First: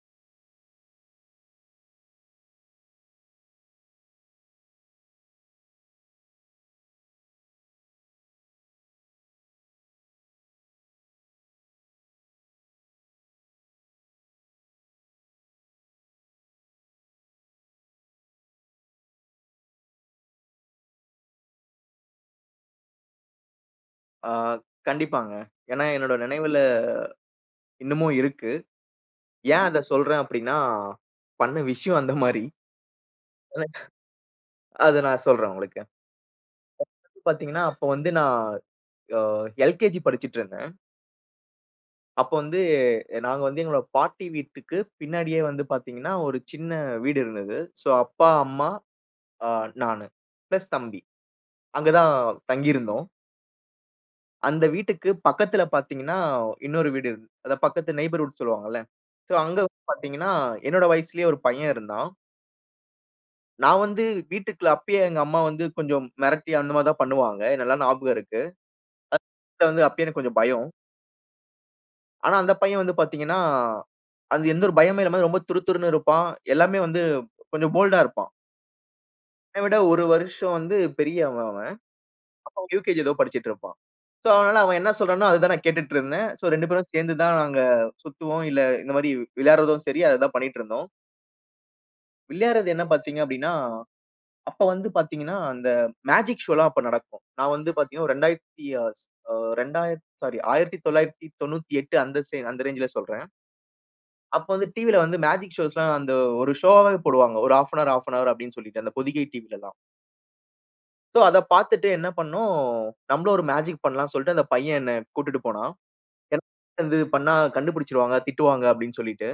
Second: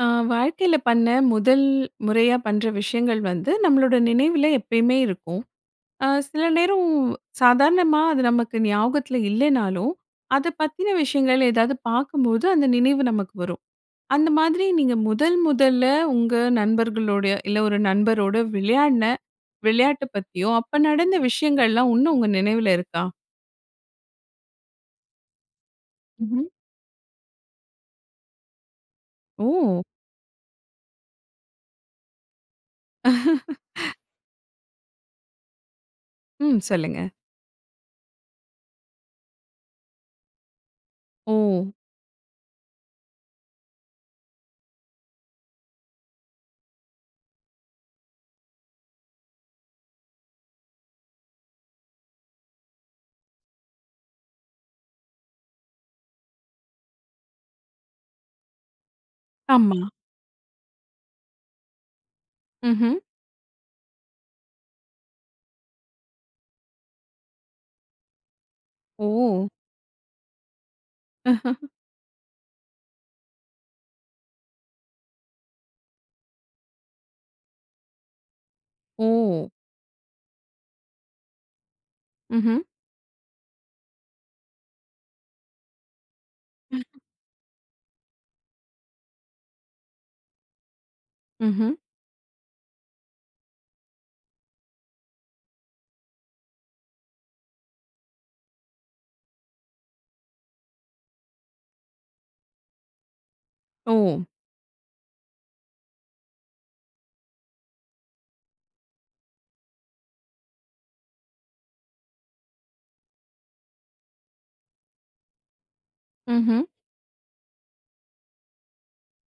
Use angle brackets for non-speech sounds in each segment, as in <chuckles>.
ஆ வாழ்க்கையில பண்ண முதல் முறையா பண்ற விஷயங்கள் வந்து நம்மளோட நினைவுல எப்பயுமே இருக்கும். அ சில நேரம் சாதாரணமா அது நமக்கு ஞாபகத்துல இல்லேனாலும், அத பத்தின விஷயங்கள் ஏதாவது பார்க்கும்போது அந்த நினைவு நமக்கு வரும். அந்த மாதிரி நீங்க முதல் முதல்ல உங்க நண்பர்களோடயோ, இல்ல ஒரு நண்பரோடு விளையாடுன விளையாட்ட பத்தியோ, அப்ப நடந்த விஷயங்கள்லாம் இன்னும் உங்க நினைவுல இருக்கா? ஆ கண்டிப்பாங்க. ஏன்னா என்னோட ம்ஹ்ம். நினைவுல இன்னமும் இருக்கு. ஏன் அத ஓ! சொல்றேன் அப்பிடின்னா, பண்ண விஷயம் அந்தமாரி! <laughs> <chuckles> அது நான் சொல்றேன் உங்களுக்கு. ம், சொல்லுங்க. <unintelligible> பாத்தீங்கன்னா, அப்ப வந்து நான் அ எல்கேஜி படிச்சிட்டு இருந்தேன். ஓ. அப்போ வந்து நாங்க வந்து எங்களோட பாட்டி வீட்டுக்கு பின்னாடியே வந்து பார்த்தீங்கன்னா, ஒரு சின்ன வீடு இருந்தது. சோ அப்பா, அம்மா, அ நானு பிளஸ் தம்பி அங்க தான் தங்கியிருந்தோம். அந்த வீட்டுக்கு பக்கத்துல பார்த்தீங்கன்னா, இன்னொரு வீடு இருந் அத பக்கத்து நெய்பர்ஹூட் சொல்லுவாங்கள்ல. சோ அங்க ஆமா. வந்து பார்த்தீங்கன்னா, என்னோட வயசுலேயே ஒரு பையன் இருந்தான். ம்ஹ்ம். நான் வந்து வீட்டுக்குள்ள, அப்பயே எங்க அம்மா வந்து கொஞ்சம் மிரட்டி, அந்த மாரி தான் பண்ணுவாங்க. ஏன் நல்லா ஞாபகம் இருக்கு. ஓ! <unintelligible> வந்து அப்பயே எனக்கு கொஞ்சம் பயம். <chuckles> ஆனா அந்த பையன் வந்து பார்த்தீங்கனா, அது எந்த ஒரு பயமும் இல்லாம ரொம்ப துரு துருன்னு இருப்பான். எல்லாமே வந்து கொஞ்சம் போல்ட்டா இருப்பான். ஓ. என்னய விட ஒரு வருஷம் வந்து பெரியவன் அவன். அப்போ ம்ஹ்ம். UKG ஏதோ படிச்சிட்டு இருப்பான். சோ, அதனால அவன் என்ன சொல்றானோ, அத தான் நான் கேட்டுட்டு இருந்தேன். சோ, 2 பேரும் சேர்ந்து தான் நாங்க சுத்துவோம், இல்ல, இந்த மாரி விளையாடுவதும் சரி, அததான் பண்ணிட்டு இருந்தோம். ம்ஹ்ம். விளையாட்றது என்ன பார்த்தீங்க அப்டின்னா, அப்ப வந்து பார்த்தீங்கன்னா, அந்த மேஜிக் ஷோலாம் அப்ப நடக்கும். நான் வந்து பார்த்தீங்கனா, ஒரு 2000த்தி அ ஸ் ரெண்டாயி அ சாரி 1998 அந்த சே அந்த ரேஞ்சுல சொல்றேன். ஓ. அப்போ வந்து டிவில வந்து மேஜிக் ஷோஸ்லாம் அந்த ஒரு ஷோவாவே போடுவாங்க. ஒரு 1/2 அன் அவர், 1/2 அன் அவர் அப்டின்னு சொல்லிட்டு, அந்த பொதிகை டிவிலலாம். சோ, அத பார்த்துட்டு என்ன பண்ணோம். நம்மளும் ஒரு மேஜிக் பண்ணலாம்னு சொல்லிட்டு, அந்த பையன் என்னை கூட்டிட்டு போனான். என்ன ம்ஹ்ம். பன்றது? பண்ணா கண்டுபுடிச்சுடுவாங்க, திட்டுவாங்க அப்டின்னு சொல்லிட்டு.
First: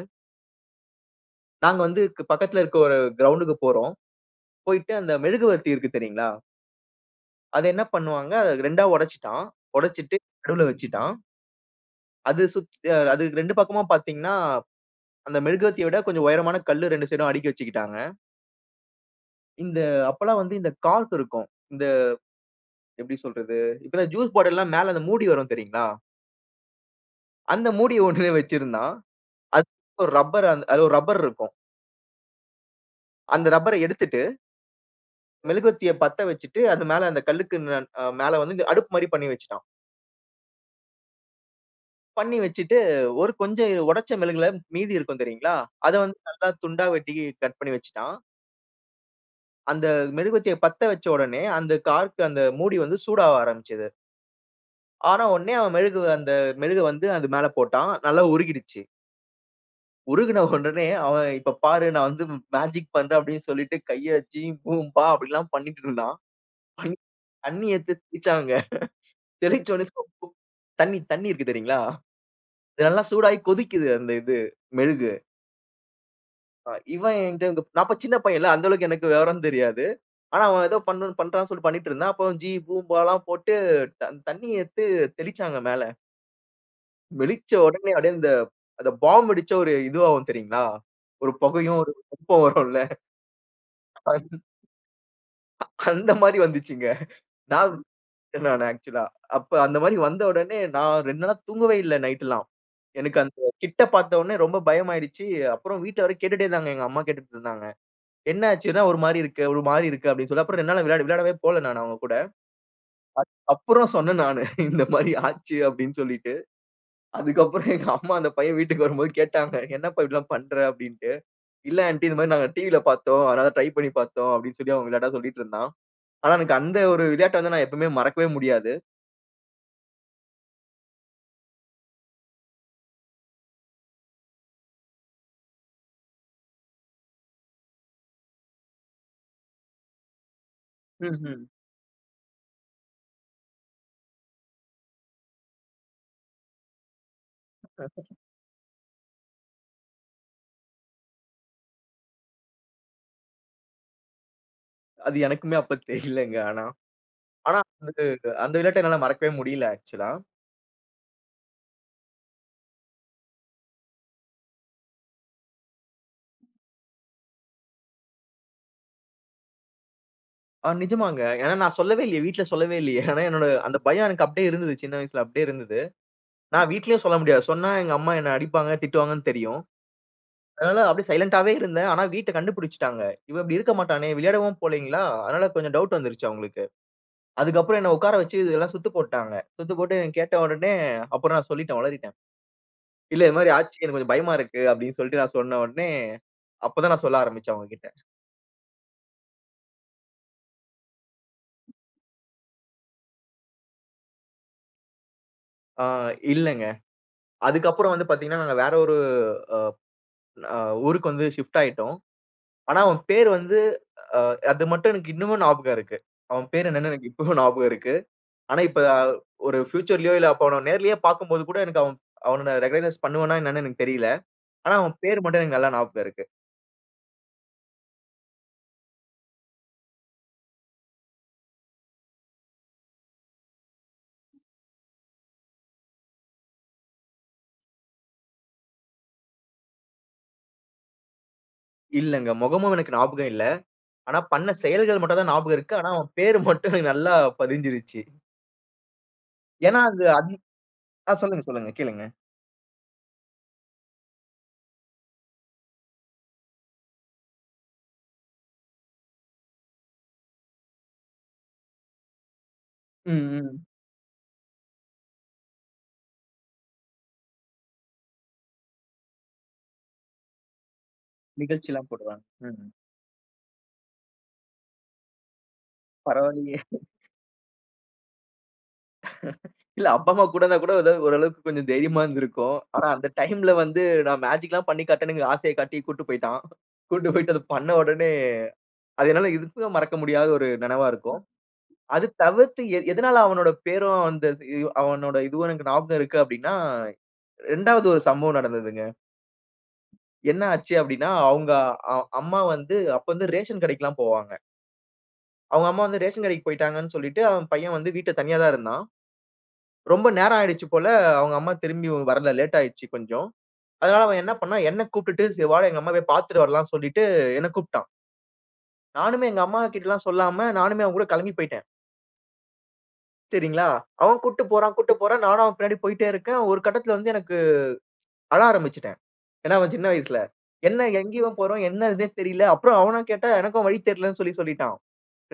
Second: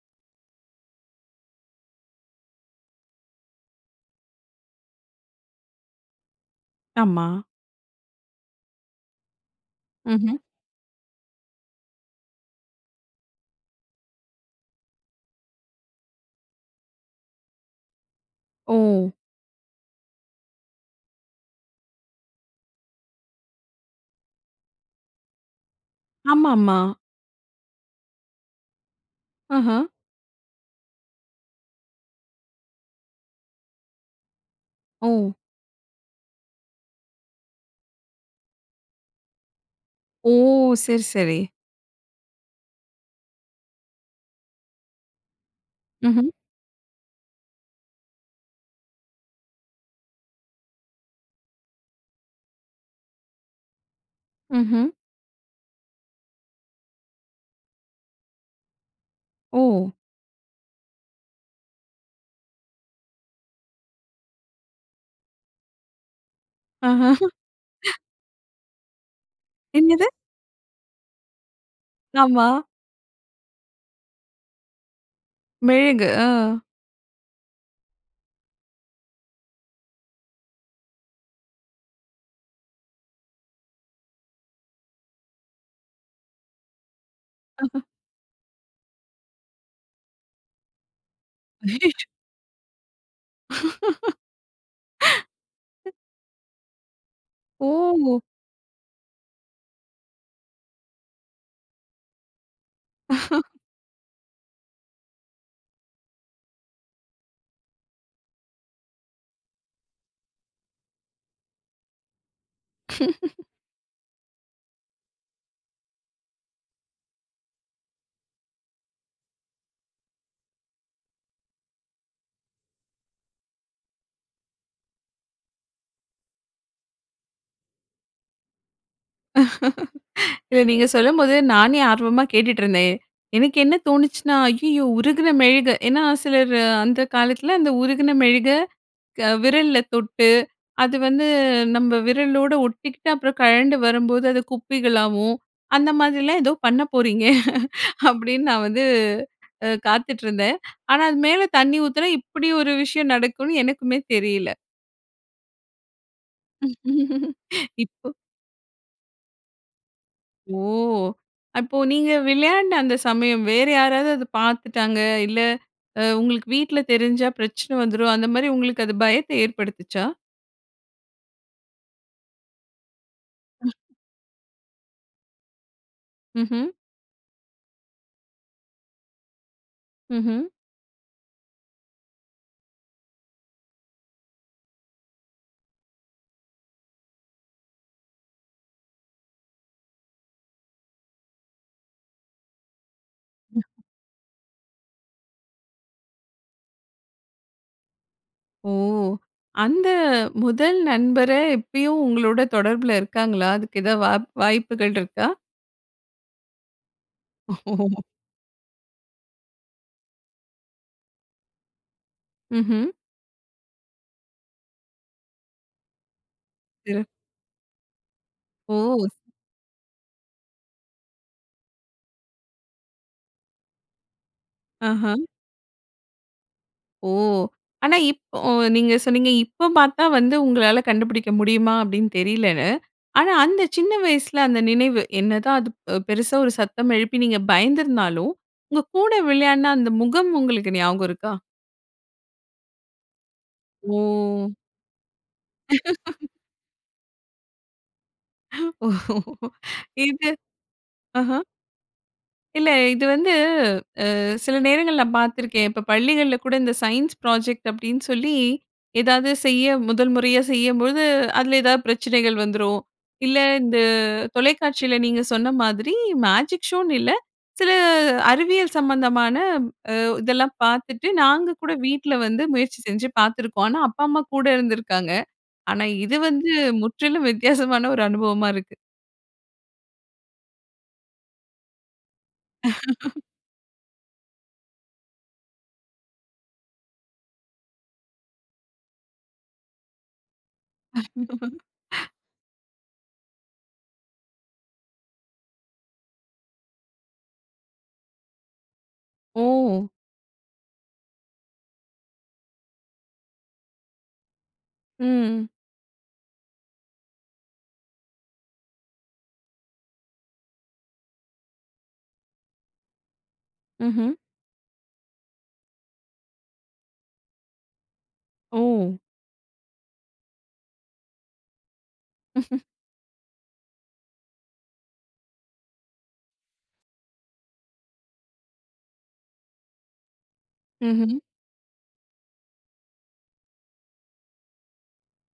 நாங்க வந்து க் பக்கத்துல இருக்கிற ஒரு கிரவுண்ட்க்கு போறோம். போயிட்டு அந்த மெழுகுவர்த்தி இருக்கு, தெரியுங்களா? ஆமா. அத என்ன பண்ணுவாங்க, அத 2 ஆ உடச்சிட்டான். உடச்சிட்டு ம்ஹ்ம். நடுவுல வச்சிட்டான். அது சுத் அ அது 2 பக்கமும் பார்த்தீங்கன்னா, அந்த மெழுகுவர்த்திய விட கொஞ்சம் உயரமான கல்லு 2 சைடும் அடுக்கி வச்சிக்கிட்டாங்க. ஓ! இநத அப்பல்லாம் வந்து இந்த கார்க் இருக்கும். இந்த எப்பிடி சொல்றது? இப்பதான் இந்த ஜூஸ் பாட்டில்லாம் மேல அந்த மூடி வரும், தெரியுங்களா? ஆமாமா. அந்த மூடிய ஒண்ணுமே வச்சிருந்தான். அது ஆஹா! ஒரு ரப்பர் அந்த ஒரு ரப்பர் இருக்கும். அந்த ரப்பர எடுத்துட்டு ஓ! மெழுவர்த்திய பத்த வச்சுட்டு, அது மேல அந்த கல்லுக்கு ந அ மேல வந்து, அடுப்புமாரி பண்ணி வச்சிட்டான். ஓ! சரி, சரி. பண்ணி வச்சுட்டு, ஒரு கொஞ்சம் உடைச்ச மெழுகுல மீதி இருக்கும் தெரியுங்களா? அத வந்து ம்ஹ்ம். நல்லா துண்டா வெட்டி, கட் பண்ணி வச்சுட்டான். அந்த மெழுகுவர்த்திய பத்த வச்ச உடனே, அந்த கார்க்கு, அந்த மூடி வந்து சூடாவ ஆரம்பிச்சது. ம்ஹ்ம். ஆன உடனே அவன் மெழுகு அந்த மெழுகு வந்து அது மேல போட்டான். நல்லா உருகிடுச்சு. ஓ! உருகின உடனே அவன், "இப்ப பாரு! நான் வந்து மேஜிக் பண்றேன். அப்பிடின்னு சொல்லிட்டு கைய வச்சு, ஜீபூம்பா" அப்பிடில்லாம் பண்ணிக்கிட்டு இருந்தான். ஆஹா! தண்ணீ எடுத்து தெளிச்சாங்க. தெளிச்ச உடனே என்னது? <unintelligible> தண்ணீ, தண்ணீ இருக்கு, தெரியுங்களா? ஆமா. இதெல்லாம் சூடாயி கொதிக்கிது அந்த இது, மெழுகு. மெழுகு, ஆ. அ இவன் என்கிட்ட, நான் இப்போ சின்ன பையன் இல்ல அந்த அளவுக்கு எனக்கு விவரம் தெரியாது. ஆனா அவன் ஏதோ பண்றான்னு சொல்லி பண்ணிட்டு இருந்தான். அப்ப ஜீ பூம்பா எல்லாம் போட்டு தண் தண்ணி எடுத்து தெளிச்சாங்க மேல. வெளிச்ச <chuckles> உடனே அப்படியே அந்த, அந்த பாம் வெடிச்ச ஒரு இதுவாகும் தெரியுங்களா? ஒரு புகையும் ஒரு <unintelligible> வெப்பம் வரும் இல்ல. அது <chuckles> <laughs> அந்த மாதிரி வந்துச்சுங்க. நான் ஓ! <unintelligible> ஆக்சுவல்ஆ அப்ப அந்த மாதிரி வந்த உடனே நான் 2 நாளா தூங்கவே இல்ல நைட் எல்லாம். எனக்கு அந்த <chuckles> கிட்ட பார்த்த உடனே ரொம்ப பயமாயிடுச்சு. அப்புறம் வீட்டில வேற கேட்டுட்டே இருந்தாங்க. எங்க அம்மா கேட்டுட்டு இருந்தாங்க. "என்னாச்சு என்னா ஒரு மாரி இருக்கு, ஒரு மாரி இருக்க?" அப்படின்னு சொல்லி. அப்புறம் 2 நாள் விளையாட விளையாடவே போகல நான் அவங்க கூட. <chuckles> அப் அப்புறம் சொன்னேன் நானு இந்த மாதிரி ஆச்சு அப்படின்னு சொல்லிட்டு. அதுக்கப்புறம் எங்க அம்மா அந்த பையன் வீட்டுக்கு வரும்போது கேட்டாங்க. "என்னப்பா இப்படி எல்லாம் பண்ற." அப்படின்னுட்டு. "இல்ல ஆண்டி இந்த மாதிரி நாங்க டிவி ல பார்த்தோம். அதனால ட்ரை பண்ணி பார்த்தோம்." அப்படின்னு சொல்லி அவன் விளையாட்டா சொல்லிட்டு இருந்தான். ஆனா எனக்கு அந்த ஒரு விளையாட்டை வந்து நான் எப்பவுமே மறக்கவே முடியாது. <laughs> இல்ல, நீங்க சொல்லும்போது நானே ஆர்வமா கேட்டுட்ருந்தேன். எனக்கு என்ன தோணுச்சுனா, ஐயயோ உருகின மெழுகை ஏன்னா சிலர் அந்த காலத்தில அந்த உருகின மெழுகை க விரல்ல தொட்டு அது வந்து ம்ஹ்ம். நம்ம விரலோடு ஒட்டிகிட்டு அப்புறம் கழண்டு வரும்போது அது குப்பிகளாகவும் அந்த மாதிரிலாம் ஏதோ பண்ண போறீங்க. <laughs> <chuckles> அப்படின்னு நான் வந்து காத்துட்ருந்தேன். ஆனா அது மேலே தண்ணி ஊத்துனா இப்படி ஒரு விஷயம் நடக்கும்னு எனக்குமே தெரியல. அது எனக்குமே அப்ப தெரியலைங்க. ஆனா. <chuckles> ஆனா இப்போ, <unintelligible> அந்த விளையாட்டை என்னால மறக்கவே முடியல ஆக்சுவலா. ஓ! அப்போ நீங்க விளையாண்ட அந்த சமயம் வேறு யாராவது அதை பார்த்துட்டாங்க, இல்ல அ உங்களுக்கு வீட்ல தெரிஞ்சா பிரச்சனை வந்துரும் அந்த மாதிரி உங்களுக்கு அது பயத்தை ஏற்படுத்துச்சா? அ நிஜமாங்க. ஏன்னா நான் சொல்லவே இல்லையே. வீட்ல சொல்லவே இல்லையே. ஏன்னா என்னுடைய அந்த பயம் எனக்கு அப்டியே இருந்தது. சின்ன வயசுல அப்டியே இருந்தது. ம்ஹ்ம். நான் வீட்டிலயே சொல்ல முடியாது. சொன்னா எங்க அம்மா என்னை அடிப்பாங்க திட்டுவாங்கன்னு தெரியும். ம்ஹ்ம். அதனால அப்டியே சைலன்ட்டாவே இருந்தேன். ஆனா வீட்ல கண்டுபிடிச்சுட்டாங்க. இவன் இப்டி இருக்க மாட்டானே! விளையாடவும் போகல்லைங்களா? அதனால கொஞ்சம் டவுட் வந்துருச்சு அவங்களுக்கு. அதுக்கு அப்புறம் என்னை உட்கார வச்சு இதெல்லாம் சுத்து போட்டுட்டாங்க. சுத்து போட்டு என்னை கேட்ட உடனே, அப்புறம் நான் சொல்லிட்டேன், ஒளறிட்டேன். இல்ல இது மாதிரி ஆச்சு எனக்கு கொஞ்சம் பயமா இருக்கு. அப்படின்னு சொல்லிட்டு நான் சொன்ன ஒடனே, அப்போதான் நான் சொல்ல ஆரம்பிச்சேன் அவங்ககிட்ட. ஓ! அந்த முதல் நண்பரே இப்பயும் உங்களோட தொடர்பில இருக்காங்களா? அதுக்கு ஏதாவது வா வாய்ப்புகள் இருக்கா? அ இல்லங்க. அதுக்கு அப்புறம் ஓ! வந்து பார்த்தீங்கன்னா நாங்க வேற ஒரு அ அ ஊருக்கு வந்து ஷிஃப்ட் ஆயிட்டோம். ஆனா, ம்ஹ்ம். அவன் பேரு வந்து அ அது மட்டும் எனக்கு இன்னமும் ஞாபகம் இருக்கு. அவன் பேரு என்னன்னு திற. எனக்கு இப்பவும் ஞாபகம் இருக்கு. ஆனா, ஓ! இப்ப ஒரு ஃபியூச்சர்லையோ இல்ல அவனை நேர்லேயே பார்க்கும்போது கூட, எனக்கு அவனை ரிகாக்னைஸ் பண்ணுவேனா என்னன்னு எனக்கு தெரியல்ல. ஆனா அவன் ஆஹ. பேரு மட்டும் எனக்கு நல்லா ஞாபகம் இருக்கு. ஓ! ஆனா இப்போ நீங்க சொன்னீங்க, இப்ப பார்த்தா வந்து உங்களால கண்டுபுடிக்க முடியுமா? அப்டின்னு தெரியலன்னு. ஆனா, அந்த சின்ன வயசுல அந்த நினைவு, என்னதான் அது பெருசா ஒரு சத்தம் எழுப்பி நீங்க பயந்திருந்தாலும் உங்க கூட விளையாடுன அந்த முகம் உங்களுக்கு ஞாபகம் இருக்கா? இல்லங்க. மொகமும் எனக்கு ஞாபகம் இல்ல. ஆனா, ஓ! பண்ண செயல்கள் மட்டும் தான் ஞாபகம் இருக்கு. ஆனா அவன் <laughs> பேர் மட்டும் எனக்கு நல்லா பதிஞ்சுருச்சு. <laughs> ஏன்னா, அது இது. ஆ ஆஹ. சொல்லுங்க, சொல்லுங்க. கேளுங்க. இல்ல இது வந்து அ சில நேரங்கள் நான் பார்த்துருக்கேன். இப்ப பள்ளிகள்ல கூட இந்த சயின்ஸ் ப்ராஜெக்ட் அப்டின்னு சொல்லி ஏதாவது செய்ய முதல் முறையா செய்யும்போது அதில ஏதாவது பிரச்சனைகள் வந்துரும். ம், இல்ல, ம். இந்த தொலைக்காட்சியில நீங்க சொன்ன மாதிரி மேஜிக் ஷோனு இல்ல சில அறிவியல் சம்மந்தமான அ இதெல்லாம் பார்த்துட்டு நாங்க கூட நிகழ்ச்சிலாம் வீட்ல போடுவாங்க. வந்து ம். முயற்சி செஞ்சு பார்த்துருக்கோம். ஆனா, அப்பா அம்மா கூட இருந்துருக்காங்க. ஆனா இது வந்து பரவால்லையே! <chuckles> முற்றிலும் வித்தியாசமான ஒரு அனுபவமா இருக்கு. <laughs> இல்ல அப்பா அம்மா கூட இருந்தா கூட ஓரளவுக்கு கொஞ்சம் தைரியமா இருந்திருக்கும். ஆனா, அந்த <laughs> டைம்ல வந்து, நான் மேஜிக்லாம் பண்ணி காட்டணும்ங்கிற ஆசையக் காட்டி கூட்டிட்டு போயிட்டான். கூட்டு போயிட்டு அத பண்ண உடனே அது என்னால எதிர்ப்பை மறக்க முடியாத ஒரு நெனைவா இருக்கும். அது <laughs> தவிர்த்து எது எதனால அவனோட பேரும் வந்து அது அவனோட இதுவும் எனக்கு ஞாபகம் இருக்கு அப்டின்னா 2வது ஒரு சம்பவம் நடந்ததுங்க. ஓ! என்ன ஆச்சு அப்டின்னா, அவங்க அ அம்மா வந்து அப்ப வந்து ரேஷன் கடைக்குலாம் போவாங்க. ம், ம். அவங்க அம்மா வந்து ரேஷன் கடைக்கு போய்ட்டாங்கன்னு சொல்லிட்டு, அவன் பையன் வந்து வீட்டில தனியா தான் இருந்தான். ரொம்ப நேரம் ஆயிடுச்சு போல அவங்க அம்மா திரும்பி வரல. லேட் ஆயிடுச்சு கொஞ்சம். அதனால ம்ஹ்ம். அவன் என்ன பண்னான், என்னை கூப்ட்டுட்டு சரி வாடா எங்க அம்மா போய் பார்த்துட்டு வரலாம்ன்னு, சொல்லிட்டு என்னை கூப்பிட்டான். ஓ! நானுமே எங்க அம்மா கிட்டலாம் சொல்லாம நானுமே அவன் கூட கிளம்பி போய்ட்டேன். <chuckles> சரிங்களா! அவன் கூட்டிட்டு போறான் கூட்டிட்டு போறான். நானும் அவன் பின்னாடி போய்ட்டே இருக்கேன். ஒரு கட்டத்தில வந்து எனக்கு அழ ஆரம்பிச்சுட்டேன். ஏன்னா அவன் சின்ன வயசுல, என்ன ம்ஹ்ம். எங்கேயோ போறோம்? என்ன இதுன்னு தெரியல. அப்புறம் அவன கேட்டால எனக்கும் வழி தெரியலன்னு, சொல்லி சொல்லிட்டான்.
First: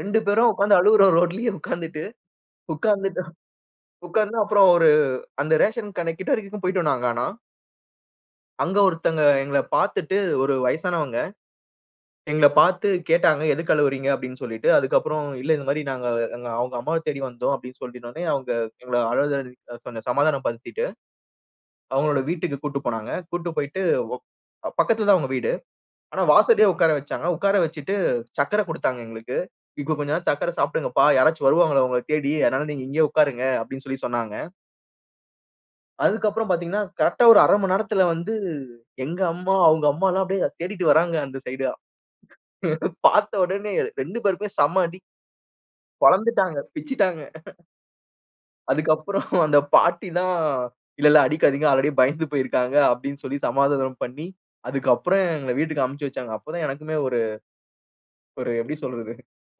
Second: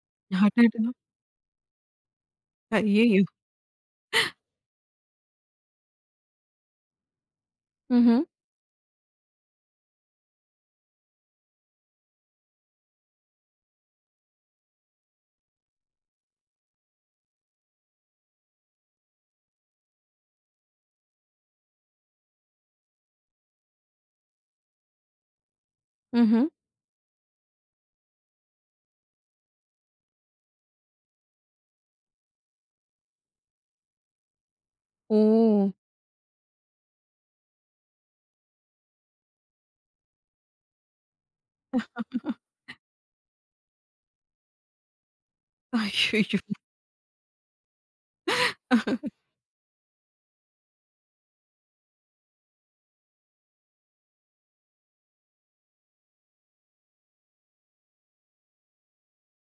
2 பேரும் உட்கார்ந்து அடடா! அழுறோம். ரோட்லயே உட்கார்ந்துட்டு. ஐயயோ! உட்கார்ந்துட்டோம். உட்கார்ந்து அப்புறம் ஒரு அந்த ரேஷன் கடைக்கு கிட்ட வரைக்கும் போய்ட்டோம் நாங்க ஆனா. ம்ஹ்ம். அங்கே ஒருத்தவங்க எங்கள பார்த்துட்டு ஒரு வயசானவங்க. எங்களை பார்த்து கேட்டாங்க "எதுக்கு அழுவுறீங்க?" அப்படின்னு சொல்லிட்டு. அதுக்கப்புறம் இல்ல, இந்த மாதிரி நாங்க எங்க அவங்க அம்மாவை தேடி வந்தோம். அப்படின்னு சொல்லி உடனே அவங்க எங்களை அழுத கொஞ்சம் சமாதானம் படுத்திட்டு, அவங்களுடைய வீட்டுக்கு கூட்டிட்டு போனாங்க. கூட்டிட்டு போய்ட்டு, ஒக் அ பக்கத்தில தான் அவங்க வீடு. ஆனா ம்ஹ்ம். வாசலே உட்கார வச்சாங்க. உட்கார வச்சுட்டு சர்க்கரை கொடுத்தாங்க எங்களுக்கு. இப்போ கொஞ்சம் நே சர்க்கரை சாப்பிடுங்க. யாராச்சும் வருவாங்களா உங்களைத் தேடி, அதனால நீங்க இங்கயே உட்காருங்க அப்படின்னு சொல்லி சொன்னாங்க. ஓ! அதுக்கு அப்புறம் பார்த்தீங்கன்னா, கரெக்ட்டா ஒரு 1/2 மணி நேரத்தில வந்து எங்க அம்மா, அவங்க அம்மா எல்லாம் அப்படியே தேடிட்டு வர்றாங்க. அந்த சைடா. <laughs> <chuckles> பார்த்த உடனே 2 பேருக்குமே செம அடி. அய்யயோ! பொளந்துட்டாங்க. பிச்சுட்டாங்க. <chuckles> அதுக்கு <laughs> <chuckles> அப்புறம் அந்த பாட்டி தான் "இல்ல இல்ல. அடிக்காதீங்க ஆல்ரெடி பயந்து போயிருக்காங்க." அப்படின்னு சொல்லி சமாதானம் பண்ணி, அதுக்கு அப்புறம் எங்கள வீட்டுக்கு அனுப்பிச்சி வைச்சாங்க. அப்போதான் எனக்குமே ஒரு ஒரு எப்படி சொல்றது?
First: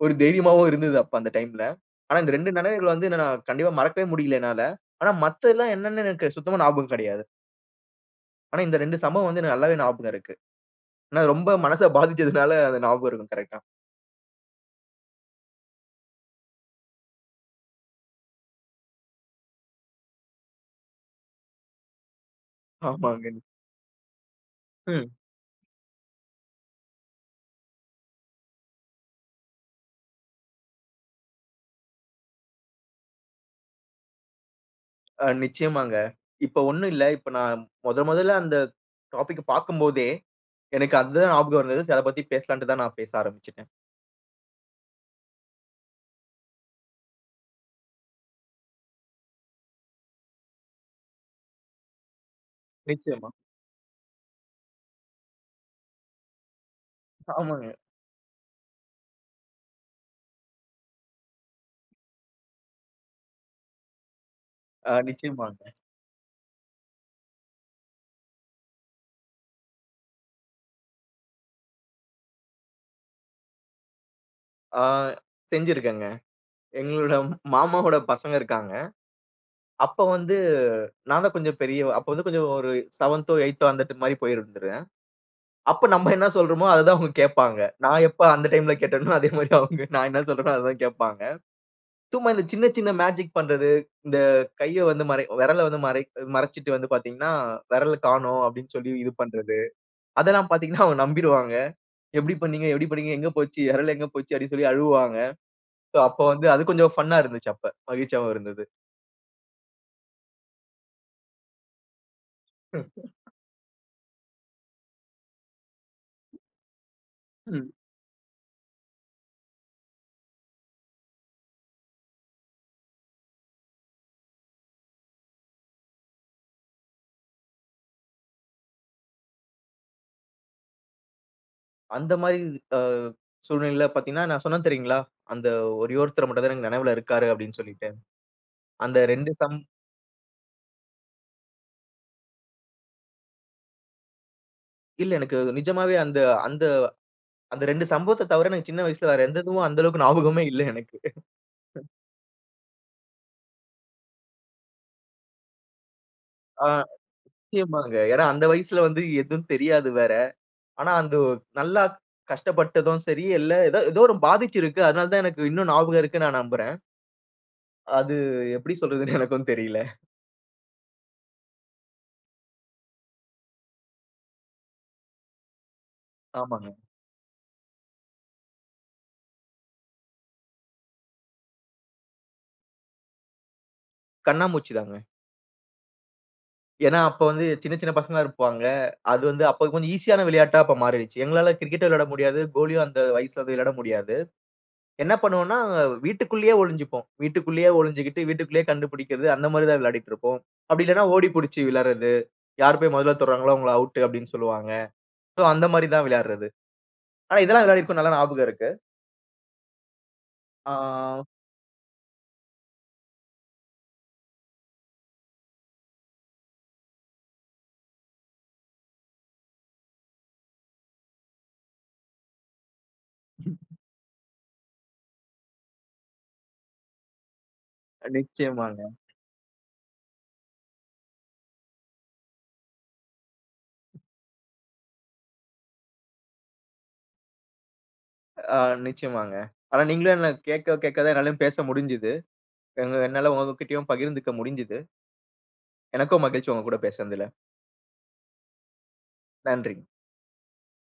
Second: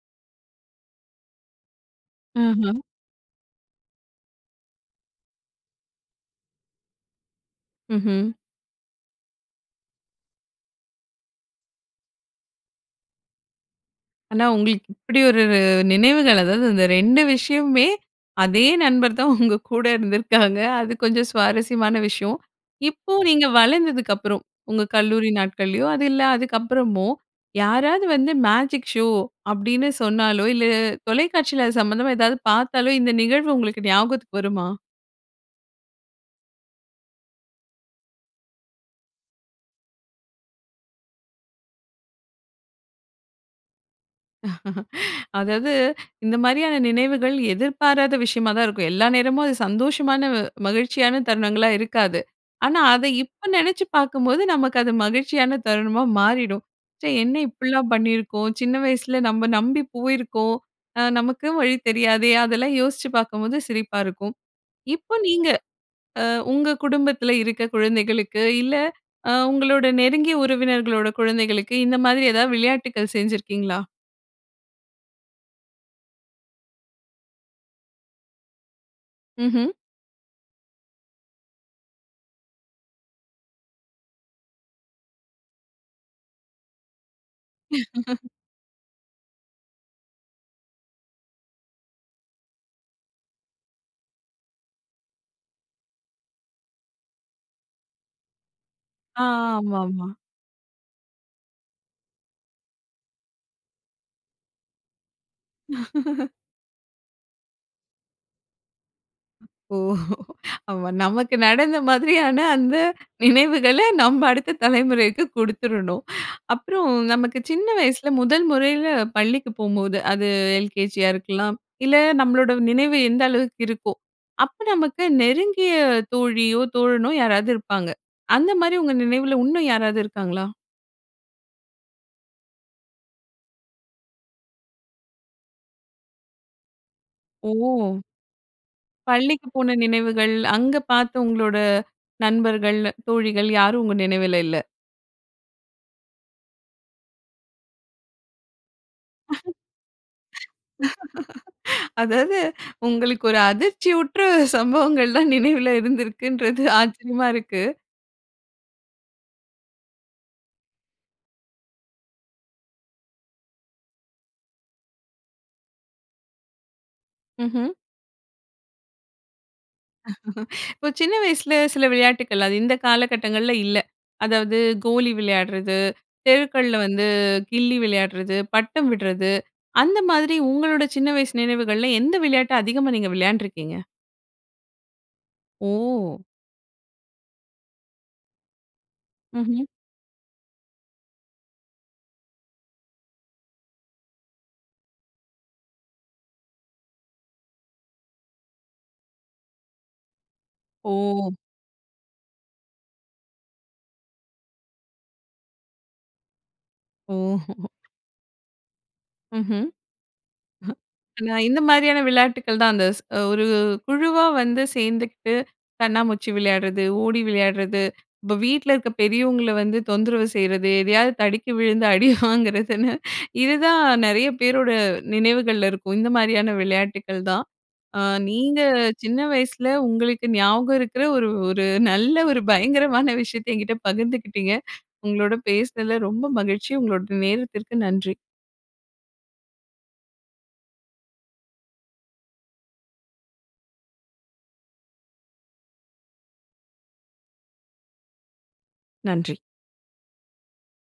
ஒரு தைரியமாவும் இருந்தது அப்ப அந்த டைம்ல. ஆனா, இந்த 2 அஹம். நினைவுகள வந்து நான் கண்டிப்பா மறக்கவே முடியல என்னால. ஆனா மத்தது எல்லாம் என்னன்னு எனக்கு சுத்தமா ஞாபகம் கிடையாது. ம்ஹ்ம். ஆனா இந்த 2 சம்பவம் வந்து எனக்கு நல்லாவே ஞாபகம் இருக்கு. ஆனா ரொம்ப மனசை பாதிச்சதனால அது ஞாபகம் இருக்கு கரெக்ட்டா. ஆனா, உங்களுக்கு இப்படி ஒரு நினைவுகள். அதாவது, இந்த 2 விஷயமுமே அதே நண்பர் தான் உங்க கூட இருந்திருக்காங்க. அது கொஞ்சம் சுவாரஸ்யமான விஷயம். இப்போ ஆமாங்க. நீங்க வளர்ந்ததுக்கு அப்புறம் உங்க ம். கல்லூரி நாட்களையோ, அது இல்ல அதுக்கு அப்புறமோ யாராவது வந்து மேஜிக் ஷோ, அப்படின்னு சொன்னாலோ இல்லை தொலைக்காட்சியில அது சம்பந்தமா ஏதாவது பார்த்தாலோ இந்த நிகழ்வு உங்களுக்கு ஞாபகத்துக்கு வருமா? அ நிச்சயமாங்க. இப்போ ஒன்னும் இல்ல. இப்போ நான் முதன் முதல்ல அந்த டாபிக் பார்க்கும் போதே எனக்கு அதுதான் ஞாபகம் இருந்தது. சோ அதை பத்தி பேசலாம்ன்னுட்டு தான் நான் பேச ஆரம்பிச்சுட்டேன். <laughs> அதாவது இந்த மாரியான நினைவுகள் எதிர்பாராத விஷயமா தான் இருக்கும். எல்லா நேரமும் அது சந்தோஷமான, மகிழ்ச்சியான தருணங்களா இருக்காது. ஆனா, அதை நிச்சயமா. இப்போ நினைச்சு பார்க்கும்போது, நமக்கு அது மகிழ்ச்சியான தருணமா மாறிடும். ச்சே என்ன ஆமாங்க. இப்படிலாம் பண்ணியிருக்கோம் சின்ன வயசில நம்ம நம்பி போயிருக்கோம். அ நமக்கு வழி தெரியாதே! அதெல்லாம் யோசிச்சு பார்க்கும்போது, சிரிப்பா இருக்கும். ஆ இப்போ நீங்க நிச்சயமாங்க. அ உங்க குடும்பத்தில இருக்க குழந்தைகளுக்கு இல்ல, அ உங்களோட நெருங்கிய உறவினர்களோட குழந்தைகளுக்கு, இந்த மாதிரி ஏதாவது விளையாட்டுக்கள் செஞ்சிருக்கீங்களா? ஆ செஞ்சிருக்கேங்க. எங்களுடைய மாமாவோட பசங்க இருக்கிறாங்க. ம்ஹ்ம். அப்ப வந்து நான் தான் கொஞ்சம் பெரியவன், அப்ப வந்து கொஞ்சம் ஒரு 7 8 அந்த மாதிரி போயிருந்துடுவேன். அப்போ நம்ம என்ன சொல்றோமோ, அதைதான் அவங்க கேட்பாங்க. நான் எப்போ <laughs> அந்த டைம்ல கேட்டேனோ, அதே மாதிரி அவங்க நான் என்ன சொல்றேனோ, அதை தான் கேட்பாங்க. சும்மா இந்த சின்ன, சின்ன மேஜிக் பண்றது, இந்த கையை வந்து மறை விரலை வந்து மறை மறைச்சுட்டு வந்து பார்த்தீங்கனா, விரல் காணோம் அப்டின்னு சொல்லி இது ஆ, பண்றது. ஆமாமா. அதெல்லாம் பார்த்தீங்கன்னா அவங்க நம்பிருவாங்க. எப்டி பண்ணீங்க, எப்டி பண்ணீங்க எங்க போச்சு, விரல் எங்க போச்சு, அப்டின்னு சொல்லி அழுவுவாங்க. சோ, அப்போ <laughs> வந்து அது கொஞ்சம் ஃபன் னா இருந்துச்சு அப்ப மகிழ்ச்சியாகவும் இருந்தது. ஓ! அப்ப நமக்கு நடந்த மாதிரியான அந்த <chuckles> நினைவுகள நம்ப அடுத்த தலைமுறைக்கு கொடுத்துறணும். அப்பறம் நமக்கு சின்ன ம். வயசுல முதல் முறையில பள்ளிக்கு போகும்போது, அது எல்கேஜியா இருக்கலாம். இல்ல நம்மளோட நினைவு எந்த அளவுக்கு இருக்கும். அப்ப நமக்கு நெருங்கிய தோழியோ, தோழனோ யாராது இருப்பாங்க. அந்த மாரி உங்கள நினைவுல உன்னும் யாராது இருக்காங்களா? அந்த மாரி அ சூழ்நிலையில பாத்தீங்கன்னா, நான் சொன்னேன் தெரியுங்களா? அந்த ஒரே ஒருத்தர் மட்டும் தான் எனக்கு நினைவுல இருக்காரு அப்டின்னு சொல்லிட்டு. ஓ! அந்த 2 பள்ளிக்கு சம் போன நினைவுகள், அங்க பாத்த உங்களோட நண்பர்கள், தோழிகள் யாரும் உங்க நினைவுல இல்ல. இல்ல. எனக்கு நிஜமாவே அந்த அந்த அந்த 2 சம்பவத்த தவிர எனக்கு சின்ன வயசுல வேற <chuckles> எந்த இதுவும் அந்த அளவுக்கு ஞாபகமே இல்ல எனக்கு. <chuckles> <laughs> அதாது உங்களுக்கு ஒரு அதிர்ச்சி உற்ற சம்பவங்கள் தான் நினைவுல இருந்துருக்குன்றது ஆ ஆச்சரியமா இருக்கு. நிச்சயமாங்க. ஏன்னா அந்த வயசுல வந்து எதும் தெரியாது வேற. ஆனா அந்த நல்லா கஷ்டப்பட்டதும் சரி, இல்ல எதோ, ஏதோ ஒரு பாதிச்சு இருக்கு. அதனால தான் எனக்கு இன்னும் ஞாபகம் இருக்குன்னு நான் நம்புறேன். ம்ஹ்ம். அது எப்படி சொல்றதுன்னு எனக்கும் தெரியல. <laughs> இப்ப சின்ன வயசுல சில விளையாட்டுக்கள், அது இந்த காலகட்டங்கள்ல இல்ல. அதாவது கோலி விளையாடுறது, ஆமாங்க. தெருக்கள்ல வந்து கில்லி விளையாடுறது, பட்டம் விடுறது அந்த மாதிரி உங்களோட சின்ன வயசு நினைவுகள்ல எந்த விளையாட்ட அதிகமா நீங்க விளையாண்டுருக்கீங்க? கண்ணாம்மூச்சி தாங்க. ஓ! ஏன்னா, அப்போ வந்து, சின்ன சின்ன பசங்களா இருப்பாங்க. அது வந்து, ம்ஹ்ம். அப்போ கொஞ்சம் ஈசியான விளையாட்டா அப்ப மாறிருச்சு. எங்களால கிரிக்கெட் விளையாட முடியாது. கோலியும் அந்த வயசில போய் விளையாட முடியாது. என்ன பண்ணுவோம்ன்னா, வீட்டுக்குள்ளேயே ஒளிஞ்சுப்போம். வீட்டுக்குள்ளேயே ஒளிஞ்சுக்கிட்டு, வீட்டுக்குள்ளேயே கண்டுபிடிக்கிறது அந்த மாரி தான் விளையாடிட்டு இருப்போம். அப்டி இல்லன்னா ஓடி ஓ! பிடிச்சு விளாடுறது, "யார் போய் மொதல்ல தொடுகிறாங்களோ அவுங்கள ஆவுட்டு" அப்டின்னு சொல்லுவாங்க. சோ, அந்த மாரி தான் விளையாடுறது. ஓ! ஆனா, இதெல்லாம் விளையாடிருக்கோம் நல்லா ஞாபகம் இருக்கு. ம்ஹ்ம். <chuckles> ஆ. நான் இந்த மாரியான விளையாட்டுக்கள் தான், அந்த ஸ் ஒரு குழுவா வந்து சேந்துகிட்டு, கண்ணாமூச்சி விளையாடுறது, ஓடி விளையாடுறது. இப்போ வீட்ல இருக்க பெரியவங்கள வந்து தொந்தரவு செய்றது, எதையாவது தடுக்கி விழுந்து அடி வாங்குறதுன்னு <chuckles> இதுதான் நெறைய பேரோட நினைவுகள்ல இருக்கும். இந்த மாரியான விளையாட்டுக்கள் தான். ஆ அ நீங்க, நிச்சயமாங்க. சின்ன வயசில உங்களுக்கு ஞாபகம் இருக்கிற ஒரு ஒரு நல்ல ஒரு பயங்கரமான விஷயத்தை என்கிட்ட பகிர்ந்துக்கிட்டீங்க. உங்களோட பேசுனதில ரொம்ப மகிழ்ச்சி. உங்களோட நேரத்திற்கு நன்றி. ஆ நிச்சயமாங்க. ஆனா, நீங்களும் என்ன கேக்க கேக்க தான், என்னாலயும் பேச முடுஞ்சிது. எங்க என்னால உங்ககிட்டயும் பகிர்ந்துக்க முடுஞ்சிது. எனக்கும் மகிழ்ச்சி, உங்க கூட பேசுனதில. நன்றி. நன்றிங்க.